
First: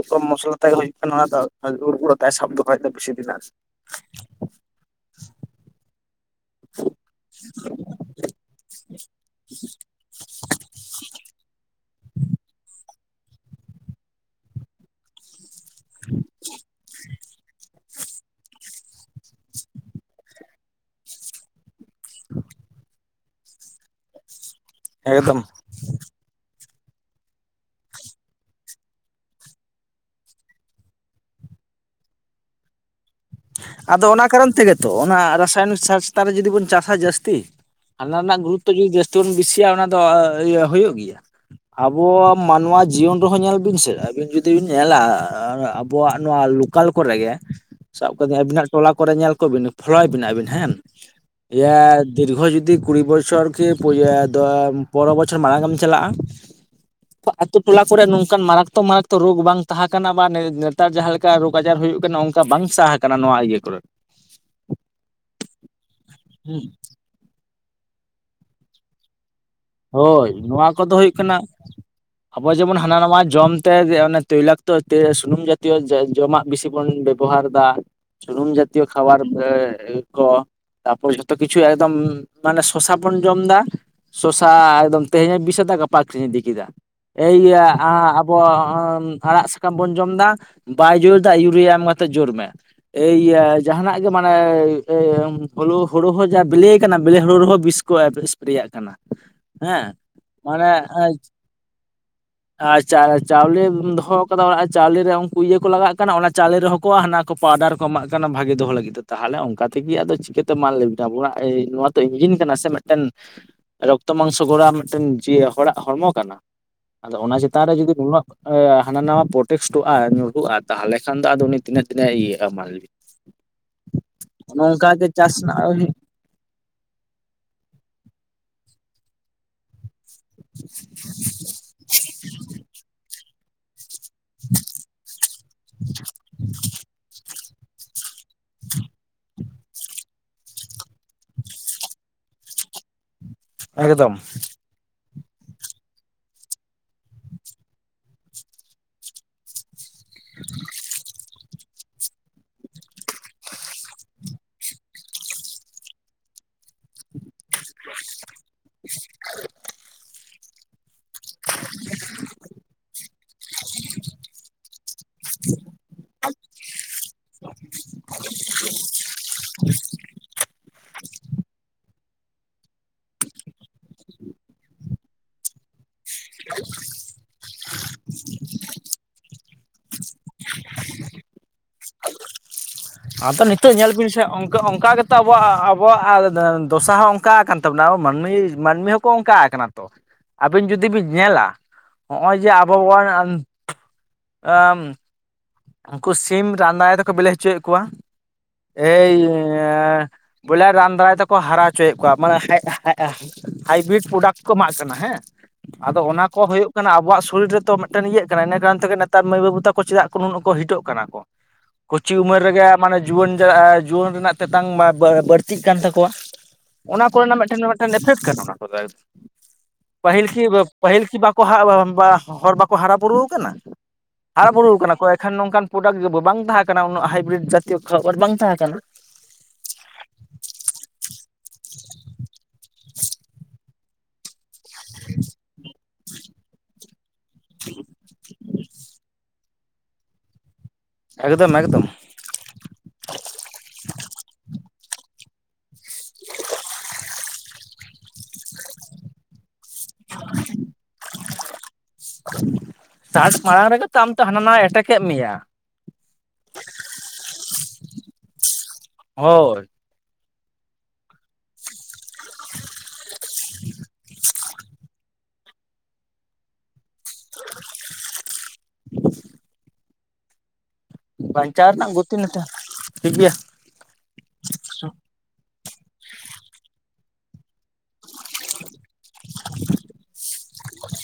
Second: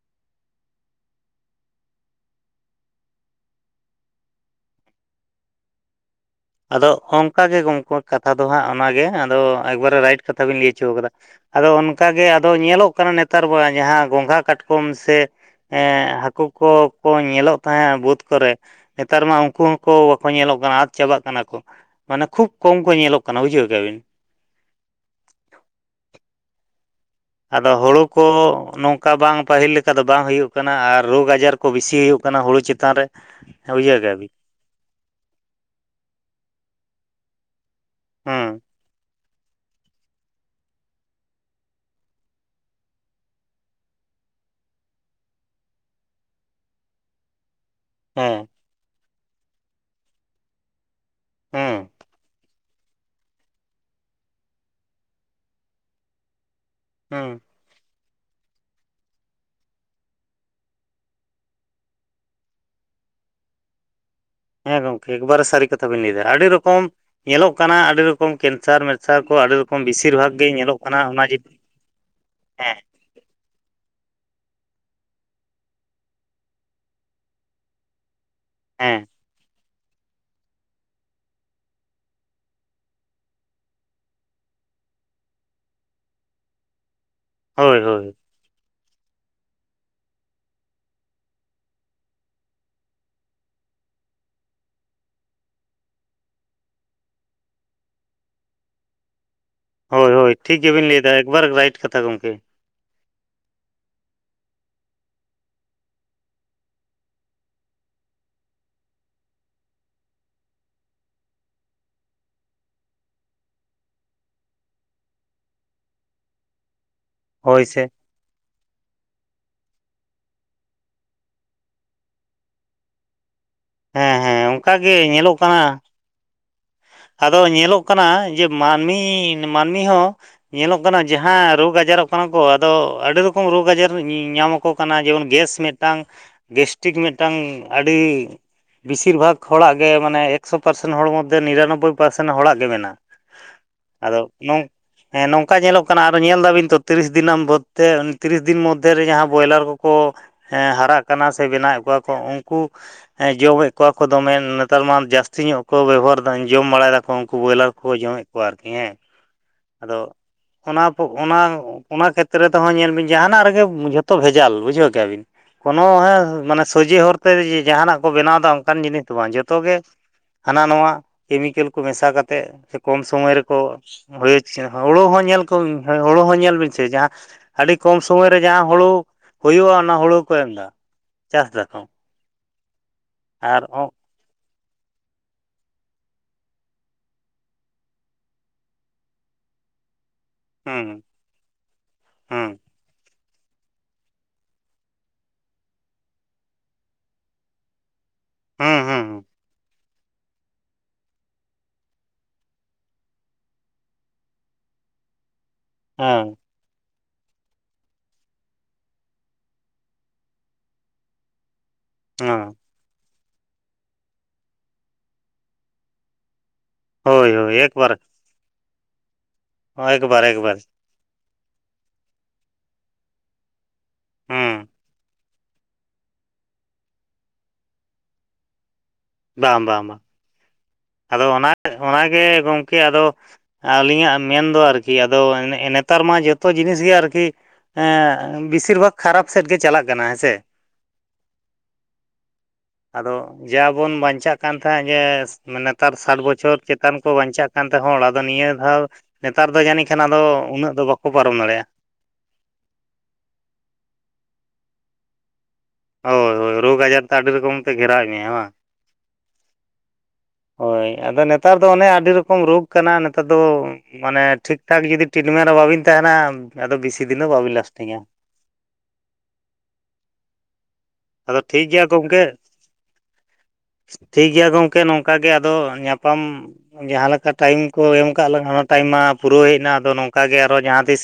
ᱠᱚ ᱢᱚᱥᱞᱟ ᱛᱮ ᱦᱩᱭᱩᱜ ᱠᱟᱱᱟ ᱚᱱᱟ ᱫᱚ᱾ ᱦᱟᱲᱫᱩᱞ [inaudible] ᱛᱟᱭ ᱥᱟᱵ ᱫᱚᱦᱚᱭᱫᱟ ᱵᱤᱥᱤ ᱫᱤᱱ ᱟᱜ, [inaudible] ᱟᱫᱚ ᱚᱱᱠᱟ ᱜᱮ ᱜᱚᱢᱠᱮ ᱠᱟᱛᱷᱟ ᱫᱚ ᱦᱟᱸᱜ ᱚᱱᱟᱜᱮ ᱟᱫᱚ ᱮᱠᱵᱟᱨᱮ ᱨᱟᱭᱤᱴ ᱠᱟᱛᱷᱟ ᱵᱤᱱ ᱞᱟᱹᱭ ᱦᱚᱪᱚ ᱠᱟᱫᱟ᱾ ᱟᱫᱚ ᱚᱱᱠᱟᱜᱮ ᱟᱫᱚ ᱧᱮᱞᱚᱜ ᱠᱟᱱᱟ ᱱᱮᱛᱟᱨ ᱢᱟ ᱡᱟᱦᱟᱸ ᱜᱚᱸᱜᱷᱟ ᱠᱟᱴᱠᱚᱢ ᱥᱮ, ᱮᱸ ᱦᱟᱹᱠᱩ ᱠᱚᱠᱚ ᱧᱮᱞᱚᱜ ᱛᱟᱦᱮᱸᱫ ᱟᱸ ᱵᱟᱹᱫᱽ ᱠᱚᱨᱮ᱾ ᱱᱮᱛᱟᱨ ᱢᱟ ᱩᱱᱠᱩ ᱦᱚᱸᱠᱚ ᱵᱟᱠᱚ ᱧᱮᱞᱚᱜ ᱠᱟᱱᱟ ᱟᱫ ᱪᱟᱵᱟᱜ ᱠᱟᱱᱟ ᱠᱚ ᱢᱟᱱᱮ ᱠᱷᱩᱵ ᱠᱚᱢ ᱠᱚ ᱧᱮᱞᱚᱜ ᱠᱟᱱᱟ᱾ ᱠᱟᱱᱟ ᱵᱩᱡᱷᱟᱹᱣ ᱠᱮᱜᱼᱟ ᱵᱤᱱ᱾ ᱮᱠᱫᱚᱢ ᱟᱫᱚ ᱦᱩᱲᱩ ᱠᱚ ᱱᱚᱝᱠᱟ ᱵᱟᱝ ᱯᱟᱹᱦᱤᱞ ᱞᱮᱠᱟ ᱫᱚ ᱵᱟᱝ ᱦᱩᱭᱩᱜ ᱠᱟᱱᱟ ᱟᱨ ᱨᱚᱜᱽ ᱟᱡᱟᱨ, ᱠᱚ ᱵᱮᱥᱤ ᱦᱩᱭᱩᱜ ᱠᱟᱱᱟ ᱦᱩᱲᱳ ᱪᱮᱛᱟᱱ ᱨᱮ᱾ ᱵᱩᱡᱷᱟᱹᱣ ᱟᱫᱚ ᱠᱮᱜᱼᱟ ᱚᱱᱟ ᱵᱤᱱ ᱠᱟᱨᱚᱱ ᱛᱮᱜᱮ ᱛᱚ ᱚᱱᱟ ᱨᱟᱥᱟᱭᱚᱱᱤᱠ ᱥᱟᱨ ᱪᱮᱛᱟᱱ ᱨᱮ ᱡᱩᱫᱤ ᱵᱚᱱ ᱪᱟᱥᱟ ᱡᱟᱹᱥᱛᱤ᱾ ᱚᱱᱟ ᱨᱮᱱᱟᱜ ᱦᱩᱸ ᱜᱩᱨᱩᱛᱛᱚ ᱡᱩᱫᱤ ᱡᱟᱹᱥᱛᱤ ᱵᱚᱱ ᱵᱮᱥᱤᱭᱟ ᱚᱱᱟ ᱫᱚ ᱤᱭᱟᱹ ᱦᱩᱭᱩᱜ ᱜᱮᱭᱟ᱾ ᱟᱵᱚᱣᱟᱜ ᱢᱟᱱᱣᱟ ᱡᱤᱭᱚᱱ ᱨᱮᱦᱚᱸ ᱧᱮᱞ ᱵᱤᱱ ᱥᱮᱫ ᱟᱹᱵᱤᱱ ᱡᱩᱫᱤ ᱵᱤᱱ ᱧᱮᱞᱟ ᱟᱵᱚᱣᱟᱜ ᱱᱚᱣᱟ ᱞ ᱱᱚᱠᱟᱞ ᱠᱚᱨᱮ ᱜᱮ ᱥᱟᱵ ᱠᱟᱹᱫᱟᱹᱧ ᱦᱮᱸ ᱟᱵᱤᱱᱟᱜ ᱴᱚᱞᱟ ᱠᱚᱨᱮ ᱧᱮᱞ ᱠᱚ ᱵᱤᱱ ᱯᱷᱚᱞᱚᱭ ᱵᱤᱱ ᱟᱵᱤᱱ ᱦᱮᱸ᱾ ᱦᱮᱸ [unintelligible] ᱫᱤᱨᱜᱷᱚ ᱡᱩᱫᱤ ᱠᱩᱲᱤ ᱵᱚᱪᱷᱚᱨ ᱠᱤ, ᱯᱚᱮ ᱯᱚᱱᱮᱨᱚ ᱵᱚᱪᱷᱚᱨ ᱢᱟᱲᱟᱝ ᱮᱢ ᱪᱟᱞᱟᱜᱼ ᱟ ᱾ ᱦᱩᱸ ᱟᱛᱳ ᱴᱚᱞᱟ ᱠᱚᱨᱮ ᱱᱚᱝᱠᱟᱱ ᱢᱟᱨᱟᱠᱛᱚ ᱢᱟᱨᱟᱠᱛᱚ ᱨᱳᱜᱽ ᱵᱟᱝ ᱛᱟᱦᱮᱸ ᱠᱟᱱᱟ ᱵᱟ ᱱᱮᱛᱟᱨ ᱡᱟᱦᱟᱸ ᱞᱮᱠᱟ ᱨᱳᱜᱽ ᱟᱡᱟᱨ ᱦᱩᱭᱩᱜ ᱠᱟᱱᱟ ᱚᱱᱠᱟ ᱵᱟᱝ, ᱥᱟᱦᱟ ᱟᱠᱟᱱᱟ ᱱᱚᱣᱟ ᱤᱭᱟᱹ ᱠᱚᱨᱮ᱾ ᱦᱮᱸ ᱜᱚᱝᱠᱮ ᱮᱠᱵᱟᱨᱮ ᱥᱟᱹᱨᱤ ᱠᱟᱛᱷᱟ ᱵᱤᱱ ᱞᱟᱹᱭᱫᱟ ᱟᱹᱰᱤ ᱨᱚᱠᱚᱢ᱾ ᱧᱮᱞᱚᱜ ᱠᱟᱱᱟ ᱟᱹᱰᱤ ᱨᱚᱠᱚᱢ ᱠᱮᱱᱥᱟᱨ ᱢᱮᱱᱥᱟᱨ ᱠᱚ ᱟᱹᱰᱤ ᱨᱚᱠᱚᱢ᱾ ᱵᱮᱥᱤᱨ ᱦᱳᱭ ᱵᱷᱟᱜᱽ ᱜᱮ ᱱᱚᱣᱟ ᱧᱮᱞᱚᱜ ᱠᱚᱫᱚ ᱦᱩᱭᱩᱜ ᱚᱱᱟ ᱠᱟᱱᱟ ᱡᱮ ᱟᱵᱚ ᱦᱮᱸ ᱡᱮᱢᱚᱱ ᱦᱟᱱᱟ ᱱᱟᱣᱟ ᱡᱚᱢ᱾ ᱛᱳᱭᱞᱟᱠᱛᱚ ᱥᱩᱱᱩᱢ ᱡᱟᱛᱤᱭᱚ ᱡᱚᱢᱟᱜ ᱵᱮᱥᱤ ᱵᱚᱱ ᱵᱮᱵᱚᱦᱟᱨ ᱮᱫᱟ᱾ ᱥᱩᱱᱩᱢ ᱡᱟᱛᱤᱭᱚ ᱦᱮᱸ ᱠᱷᱟᱵᱟᱨ ᱮᱸ ᱠᱚ ᱛᱟᱯᱚᱨᱮ ᱡᱷᱚᱛᱚ ᱠᱤᱪᱷᱩ ᱮᱠᱫᱚᱢ ᱢᱟᱱᱮ ᱥᱚᱥᱟ ᱵᱚᱱ ᱡᱚᱢ ᱮᱫᱟ᱾ ᱥᱚᱥᱟ ᱮᱠᱫᱚᱢ ᱛᱮᱦᱮᱧ ᱵᱤᱥ ᱟᱫᱟ ᱜᱟᱯᱟ ᱟᱹᱠᱷᱨᱤᱧ ᱤᱫᱤ ᱠᱮᱫᱟ ᱮᱭᱤᱭᱟᱹ ᱦᱳᱭ ᱦᱳᱭ ᱟᱸ ᱟᱸ, ᱟᱲᱟᱜ ᱥᱟᱠᱟᱢ ᱵᱚᱱ ᱡᱚᱢ ᱮᱫᱟ ᱵᱟᱭ ᱡᱳᱨ ᱮᱫᱟ ᱤᱭᱩᱨᱤᱭᱟ ᱮᱢ ᱠᱟᱛᱮᱫ ᱡᱳᱨ ᱢᱮ᱾ ᱮ ᱤᱭᱟᱹ ᱡᱟᱦᱟᱱᱟᱜ ᱜᱮ ᱢᱟᱱᱮ ᱦᱩᱲᱩ ᱦᱚᱸ ᱡᱟ ᱵᱮᱞᱮᱹ ᱠᱟᱱᱟ ᱵᱮᱞᱮᱹ ᱦᱩᱲᱩ ᱨᱮᱠᱚᱸ ᱵᱤᱥ, ᱠᱚ ᱮᱥᱯᱨᱮᱭᱟᱜ ᱠᱟᱱᱟ᱾ ᱦᱮᱸ ᱦᱳᱭ ᱦᱳᱭ ᱴᱷᱤᱠ ᱜᱮᱵᱤᱱ ᱞᱟᱹᱭᱮᱫᱟ ᱮᱠᱵᱟᱨᱮ ᱨᱟᱭᱤᱴ ᱠᱟᱛᱷᱟ ᱜᱚᱢᱠᱮ᱾ ᱟᱪᱪᱷᱟ ᱪᱟᱣᱞᱮᱢ ᱫᱚᱦᱚ ᱠᱟᱫᱟ ᱚᱲᱟᱜ ᱪᱟᱣᱞᱮ ᱩᱱᱠᱩ ᱤᱭᱟᱹ ᱠᱚ ᱞᱟᱜᱟᱜ ᱠᱟᱱᱟ ᱚᱱᱟ ᱪᱟᱣᱞᱮ ᱨᱮᱦᱚᱸ, ᱠᱚᱣᱟᱜ ᱦᱟᱱᱟ ᱠᱚ ᱯᱟᱣᱰᱟᱨ ᱠᱚ ᱮᱢᱟᱜ ᱠᱟᱱᱟ ᱵᱷᱟᱜᱤ ᱫᱚᱦᱚ ᱞᱟᱹᱜᱤᱫ ᱛᱮ ᱛᱟᱦᱚᱞᱮ ᱚᱱᱠᱟ ᱛᱮᱠᱤ ᱟᱫᱚ ᱪᱤᱠᱟᱹᱛᱮ ᱢᱟ ᱞᱟᱹᱭ ᱵᱤᱱ ᱟᱵᱚᱶᱟᱜ ᱤ ᱱᱟᱶᱟ, ᱤᱧᱡᱤᱱ ᱠᱟᱱᱟ ᱥᱮ ᱢᱤᱫᱴᱮᱱ᱾ ᱨᱚᱠᱛᱚ ᱢᱟᱝᱥᱚ ᱜᱚᱲᱟ ᱢᱤᱫᱴᱮᱱ ᱡᱮ ᱦᱚᱲᱟᱜ ᱦᱚᱲᱢᱚ ᱠᱟᱱᱟ ᱟᱫᱚ ᱚᱱᱟ ᱦᱳᱭ ᱪᱮᱛᱟᱱ ᱨᱮ ᱥᱮ ᱡᱩᱫᱤ ᱱᱩᱱᱟᱹᱜ, ᱦᱟᱱᱟ ᱱᱟᱣᱟ ᱯᱨᱚᱴᱮᱥᱴᱚᱜᱼᱟ ᱧᱩᱨᱦᱩᱜᱼᱟ ᱛᱟᱦᱚᱞᱮ ᱠᱷᱟᱱ ᱫᱚ ᱟᱫᱚ ᱩᱱᱤ ᱛᱤᱱᱟᱹᱜ ᱫᱤᱱ ᱮᱸ ᱤᱭᱟᱹᱜᱼᱟ ᱢᱟ ᱞᱟᱹᱭ ᱵᱤᱱ᱾ ᱦᱮᱸ ᱦᱮᱸ ᱚᱱᱮ ᱚᱱᱠᱟ ᱜᱮ ᱪᱟᱥ ᱧᱮᱞᱚᱜ ᱠᱟᱱᱟ᱾ ᱨᱮᱱᱟᱜ ᱟᱫᱚ ᱧᱮᱞᱚᱜ ᱠᱟᱱᱟ ᱡᱮᱹ ᱢᱟᱹᱱᱢᱤ᱾ ᱢᱟᱹᱱᱢᱤ ᱦᱚᱸ ᱧᱮᱞᱚᱜ ᱠᱟᱱᱟ ᱡᱟᱦᱟᱸ ᱨᱳᱜᱽ ᱟᱡᱟᱨᱚᱜ ᱠᱟᱱᱟ ᱠᱚ ᱟᱫᱚ ᱟᱹᱰᱤ ᱨᱚᱠᱚᱢ᱾ ᱨᱚᱠᱚᱢ ᱨᱳᱜᱽ ᱟᱡᱟᱨ ᱧᱟᱢ ᱟᱠᱚ ᱠᱟᱱᱟ ᱡᱮᱢᱚᱱ ᱜᱮᱥ ᱢᱤᱫᱴᱟᱝ ᱜᱮᱥᱴᱤᱠ ᱢᱤᱫᱴᱟᱝ᱾ ᱟᱹᱰᱤ ᱵᱮᱥᱤᱨ ᱵᱷᱟᱜᱽ ᱦᱚᱲᱟᱜ ᱜᱮ ᱢᱟᱱᱮ ᱮᱠᱥᱚ ᱯᱟᱨᱥᱮᱱᱴ ᱦᱚᱲ ᱢᱚᱫᱽᱫᱷᱮ ᱱᱤᱨᱟᱱᱚᱵᱽᱵᱳᱭ᱾ ᱱᱚᱢᱵᱚᱭ ᱯᱟᱨᱥᱮᱱᱴ ᱦᱚᱲᱟᱜ ᱜᱮ ᱢᱮᱱᱟᱜ ᱮᱠᱫᱚᱢ ᱟᱫᱚ ᱱᱚᱝ, ᱦᱮᱸ ᱱᱚᱝᱠᱟ ᱧᱮᱞᱚᱜ ᱠᱟᱱᱟ ᱟᱨᱚ ᱧᱮᱞ ᱫᱟᱵᱤᱱ ᱛᱚ ᱛᱤᱨᱤᱥ ᱫᱤᱱ ᱢᱚᱫᱽᱷᱮ ᱩᱱᱤ ᱛᱤᱨᱤᱥ ᱫᱤᱱ ᱢᱚᱫᱽᱫᱷᱮᱨᱮ ᱡᱟᱦᱟᱸ ᱵᱨᱚᱭᱞᱟᱨ ᱠᱚ᱾ ᱠᱚ ᱦᱟᱨᱟᱜ ᱠᱟᱱᱟ ᱥᱮ ᱵᱮᱱᱟᱣᱮᱫ ᱠᱚᱣᱟ ᱠᱚ ᱩᱱᱠᱩ ᱦᱮᱸ ᱡᱚᱢᱮᱫ ᱠᱚᱣᱟ ᱠᱚ ᱫᱚᱢᱮ ᱱᱮᱛᱟᱨ ᱢᱟ ᱡᱟᱹᱥᱛᱤ ᱧᱚᱜ ᱠᱚ ᱵᱮᱵᱚᱦᱟᱨ ᱫᱟ᱾ ᱡᱚᱢ ᱵᱟᱲᱟᱭ ᱫᱟᱠᱚ ᱩᱱᱠᱩ ᱵᱚᱭᱞᱟᱨ ᱠᱚ ᱡᱚᱢᱮᱫ ᱠᱚᱣᱟ ᱟᱹᱨᱠᱤ ᱦᱮᱸ᱾ [unintelligible] ᱟᱫᱚ ᱚᱱᱟ ᱠᱩ ᱚᱱᱟ ᱚᱱᱟ ᱠᱷᱮᱛ ᱨᱮ ᱛᱮᱦᱚᱸ ᱧᱮᱞ ᱵᱤᱱ ᱡᱟᱦᱟᱱᱟᱜ ᱨᱮᱜᱮ ᱡᱷᱚᱛᱚ ᱵᱷᱮᱡᱟᱞ ᱵᱩᱡᱷᱟᱹᱣ ᱠᱮᱜᱼᱟ ᱵᱤᱱ ᱾ ᱠᱳᱱᱳ ᱦᱮ ᱢᱟᱱᱮ ᱥᱚᱡᱮ ᱦᱚᱨᱛᱮ ᱡᱟᱦᱟᱱᱟᱜ ᱠᱚ ᱵᱮᱱᱟᱣ ᱫᱟ ᱚᱱᱠᱟᱱ ᱡᱤᱱᱤᱥ ᱫᱚ ᱵᱟᱝ ᱡᱚᱛᱚ ᱜᱮ ᱦᱟᱱᱟ ᱱᱚᱣᱟ ᱠᱮᱢᱤᱠᱮᱞ ᱠᱚ ᱢᱮᱥᱟ ᱠᱟᱛᱮᱫ ᱥᱮ ᱠᱚᱢ ᱥᱚᱢᱚᱭ ᱨᱮᱠᱚ ᱦᱳᱭ [inaudible] ᱦᱳᱲᱩ ᱦᱚᱸ ᱧᱮᱞ ᱠᱚᱢ ᱦᱳᱲᱩ ᱦᱚᱸ ᱧᱮᱞ ᱵᱤᱱ ᱥᱮ ᱡᱟᱦᱟᱸ ᱟᱹᱰᱤ ᱠᱚᱢ ᱥᱚᱢᱚᱭ ᱨᱮ ᱡᱟᱦᱟᱸ ᱦᱳᱲᱩ ᱦᱩᱭᱩᱜᱼᱟ, ᱚᱱᱟ ᱦᱩᱲᱩ ᱠᱚ ᱮᱢ ᱮᱫᱟ ᱪᱟᱥ ᱫᱟᱠᱚ ᱾ ᱟᱫᱚ ᱱᱤᱛᱚᱜ ᱧᱮᱞ ᱵᱤᱱ ᱥᱮ ᱚᱝ ᱚᱱᱠᱟ ᱜᱮᱛᱚ ᱟᱵᱚᱣᱟᱜ ᱟᱵᱚᱣᱟᱜ ᱫᱚᱥᱟ ᱦᱚᱸ ᱚᱱᱠᱟ ᱟᱠᱟᱱ ᱛᱟᱵᱚᱱᱟ ᱟᱵᱚ ᱢᱟᱹᱱᱢᱤ ᱢᱟᱹᱱᱢᱤ ᱦᱚᱸᱠᱚ ᱚᱱᱠᱟ ᱟᱠᱟᱱᱟ ᱾ ᱛᱚ ᱟᱹᱵᱤᱱ ᱡᱩᱫᱤ ᱦᱩᱸ ᱵᱤᱱ ᱧᱮᱞᱟ ᱦᱚᱸᱜᱼᱚᱭ ᱡᱮ ᱦᱩᱸ ᱟᱵᱚ ᱵᱚᱱ ᱮᱸ ᱩᱱᱠᱩ ᱥᱤᱢ ᱨᱟᱱ ᱫᱟᱨᱟᱭ ᱛᱮᱠᱚ ᱵᱤᱞᱮ ᱦᱚᱪᱚᱭᱮᱫ ᱠᱚᱣᱟ ᱦᱩᱸ ᱮᱭ ᱦᱩᱸ ᱵᱚᱞᱮ ᱨᱟᱱ ᱫᱟᱨᱟᱭ ᱛᱮᱠᱚ ᱦᱟᱨᱟ ᱦᱚᱪᱚᱭ ᱮᱫ ᱠᱚᱣᱟ ᱢᱟᱱᱮ ᱦᱟᱭᱵᱨᱤᱰ ᱯᱨᱚᱰᱟᱠᱴ ᱠᱚ ᱮᱢᱟᱜ ᱠᱟᱱᱟ ᱦᱮᱸ᱾ ᱟᱫᱚ ᱚᱱᱟ ᱦᱮᱸ ᱠᱚ ᱦᱩᱭᱩᱜ ᱠᱟᱱᱟ ᱟᱵᱚᱣᱟᱜ ᱥᱚᱨᱤᱨ ᱨᱮᱛᱚ ᱢᱤᱫᱴᱮᱱ ᱤᱭᱟᱹᱜ ᱠᱟᱱᱟ ᱤᱱᱟᱹ ᱠᱟᱨᱚᱱ ᱛᱮᱜᱮ ᱱᱮᱛᱟᱨ ᱢᱟᱹᱭ ᱵᱟᱹᱵᱩ ᱛᱟᱠᱚ ᱪᱮᱫᱟᱜ ᱱᱩᱱᱟᱹᱜ ᱠᱚ ᱦᱤᱴᱚᱜ ᱠᱟᱱᱟ ᱠᱚ ᱠᱚᱪᱤ ᱩᱢᱮᱨ ᱦᱮᱸ ᱨᱮᱜᱮ ᱢᱟᱱᱮ ᱡᱩᱣᱟᱹᱱ ᱡᱩᱣᱟᱹᱱ ᱨᱮᱱᱟᱜ ᱛᱮᱛᱟᱝ ᱵᱟᱹᱲᱛᱤᱜ ᱠᱟᱱ ᱛᱟᱠᱚᱣᱟ ᱾ ᱚᱱᱟ ᱦᱳᱭ ᱠᱚᱨᱮᱱᱟᱜ ᱦᱳᱭ ᱢᱤᱫᱴᱮᱱ ᱮᱠᱵᱟᱨᱮ ᱢᱤᱫᱴᱮᱱ ᱮᱯᱷᱮᱠᱴ ᱠᱟᱱᱟ ᱚᱱᱟ ᱠᱚᱫᱚ ᱮᱠᱵᱟᱨ ᱯᱟᱹᱦᱤᱞ ᱠᱤ ᱮᱠᱵᱟᱨ ᱯᱟᱹᱦᱤᱞ ᱠᱤ ᱵᱟᱠᱚ ᱦᱚᱲ ᱵᱟᱠᱚ ᱦᱟᱨᱟ ᱵᱩᱨᱩ ᱟᱠᱟᱱᱟ, ᱦᱟᱨᱟ ᱦᱩᱸ ᱵᱩᱨᱩ ᱟᱠᱟᱱᱟ ᱠᱚ ᱮᱠᱷᱟᱱ ᱱᱚᱝᱠᱟᱱ ᱯᱨᱚᱰᱟᱠᱴ ᱜᱮ ᱵᱟᱝ ᱛᱟᱦᱮᱸ ᱠᱟᱱᱟ ᱩᱱᱟᱹᱜ ᱦᱟᱭᱵᱨᱤᱰ ᱡᱟᱛᱤᱭᱚ ᱠᱷᱟᱵᱟᱨ ᱵᱟᱝ ᱛᱟᱦᱮᱸ ᱠᱟᱱᱟ ᱾ ᱵᱟᱝ ᱵᱟᱝ ᱵᱟᱝ᱾ ᱟᱫᱚ ᱚᱱᱟ ᱚᱱᱟᱜᱮ ᱜᱚᱝᱠᱮ ᱟᱫᱚ ᱟᱹᱞᱤᱧᱟᱜ ᱢᱮᱱᱫᱚ ᱟᱨᱠᱤ ᱟᱫᱚ ᱱᱮᱛᱟᱨ ᱢᱟ ᱡᱚᱛᱚ ᱡᱤᱱᱤᱥ ᱜᱮ ᱟᱨᱠᱤ ᱮᱸ ᱵᱮᱥᱤᱨ ᱵᱷᱟᱜᱽ ᱠᱷᱟᱨᱟᱯ ᱥᱮᱫ ᱜᱮ ᱪᱟᱞᱟᱜ ᱠᱟᱱᱟ ᱦᱮᱸᱥᱮ ᱾ ᱮᱠᱫᱚᱢ ᱮᱠᱫᱚᱢ ᱾ ᱟᱫᱚ ᱡᱟ ᱵᱚᱱ ᱵᱟᱧᱪᱟᱜ ᱠᱟᱱ ᱛᱟᱦᱮᱸᱫ ᱡᱮ ᱢᱟᱱᱮ ᱛᱟᱨ ᱥᱟᱴ ᱵᱚᱪᱷᱚᱨ ᱪᱮᱛᱟᱱ ᱠᱚ ᱵᱟᱧᱪᱟᱜ ᱠᱟᱱ ᱛᱮ ᱦᱚᱲ ᱟᱫᱚ ᱱᱤᱭᱟᱹ ᱫᱷᱟᱣ ᱱᱮᱛᱟᱨ ᱫᱚ ᱡᱟᱹᱱᱤᱡ ᱠᱷᱟᱱ ᱟᱫᱚ ᱩᱱᱟᱹᱜ ᱫᱚ ᱵᱟᱠᱚ ᱯᱟᱨᱚᱢ ᱫᱟᱲᱮᱭᱟᱜᱼᱟ ᱾ [inaudible] ᱥᱟᱴ ᱢᱟᱲᱟᱝ ᱨᱮᱜᱮ ᱛᱚ ᱟᱢ ᱛᱚ ᱦᱟᱱᱟ ᱱᱟᱣᱟᱭ ᱮᱴᱮᱠ ᱮᱫ ᱢᱮᱭᱟ ᱾ ᱦᱳᱭ ᱦᱳᱭ ᱨᱳᱜᱽ ᱟᱡᱟᱨ ᱛᱮ ᱟᱹᱰᱤ ᱨᱚᱠᱚᱢ ᱛᱮ ᱜᱷᱮᱨᱟᱣ ᱮᱫ ᱢᱮᱭᱟ ᱵᱟᱝ᱾ ᱦᱳᱭᱻ᱾ ᱦᱳᱭ ᱟᱫᱚ ᱱᱮᱛᱟᱨ ᱫᱚ ᱚᱱᱮ ᱟᱹᱰᱤ ᱨᱚᱠᱚᱢ ᱨᱳᱜᱽ ᱠᱟᱱᱟ ᱱᱮᱛᱟᱨ ᱫᱚ ᱢᱟᱱᱮ ᱴᱷᱤᱠ ᱴᱷᱟᱠ ᱡᱩᱫᱤ ᱴᱤᱴᱢᱮᱱᱴ ᱨᱮ ᱵᱟᱵᱤᱱ ᱛᱟᱦᱮᱱᱟ ᱟᱫᱚ ᱵᱮᱥᱤ ᱫᱤᱱ ᱫᱚ ᱵᱟᱹᱵᱤᱱ ᱞᱟᱥᱴᱤᱝᱼᱟ ᱾ [inaudible] ᱟᱫᱚ ᱴᱷᱤᱠ ᱵᱟᱧᱪᱟᱣ ᱜᱮᱭᱟ ᱨᱮᱱᱟᱜ ᱜᱚᱛᱤ ᱜᱚᱢᱠᱮ᱾ [inaudible] ᱱᱟᱛᱮ ᱴᱷᱤᱠ ᱜᱮᱭᱟ ᱴᱷᱤᱠ ᱜᱮᱭᱟ ᱜᱚᱝᱠᱮ ᱱᱚᱝᱠᱟᱜᱮ ᱟᱫᱚ ᱧᱟᱯᱟᱢ ᱡᱟᱦᱟᱸ ᱞᱮᱠᱟ ᱴᱟᱭᱤᱢ ᱠᱚ ᱮᱢ ᱮᱢ ᱠᱟᱜ ᱞᱟᱝᱼᱟ ᱚᱱᱟ ᱴᱟᱭᱤᱢ ᱢᱟ ᱯᱩᱨᱟᱹᱣ ᱦᱮᱡ ᱮᱱᱟ ᱟᱫᱚ ᱱᱚᱝᱠᱟ ᱜᱮ ᱟᱨᱚ ᱡᱟᱦᱟᱸ ᱛᱤᱥ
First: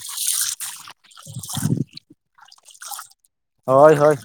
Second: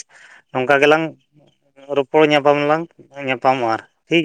ᱱᱚᱝᱠᱟ ᱜᱮᱞᱟᱝ ᱨᱚᱯᱚᱲ ᱧᱟᱯᱟᱢ ᱟᱞᱟᱝ, ᱧᱟᱯ- ᱦᱳᱭ ᱦᱳᱭ᱾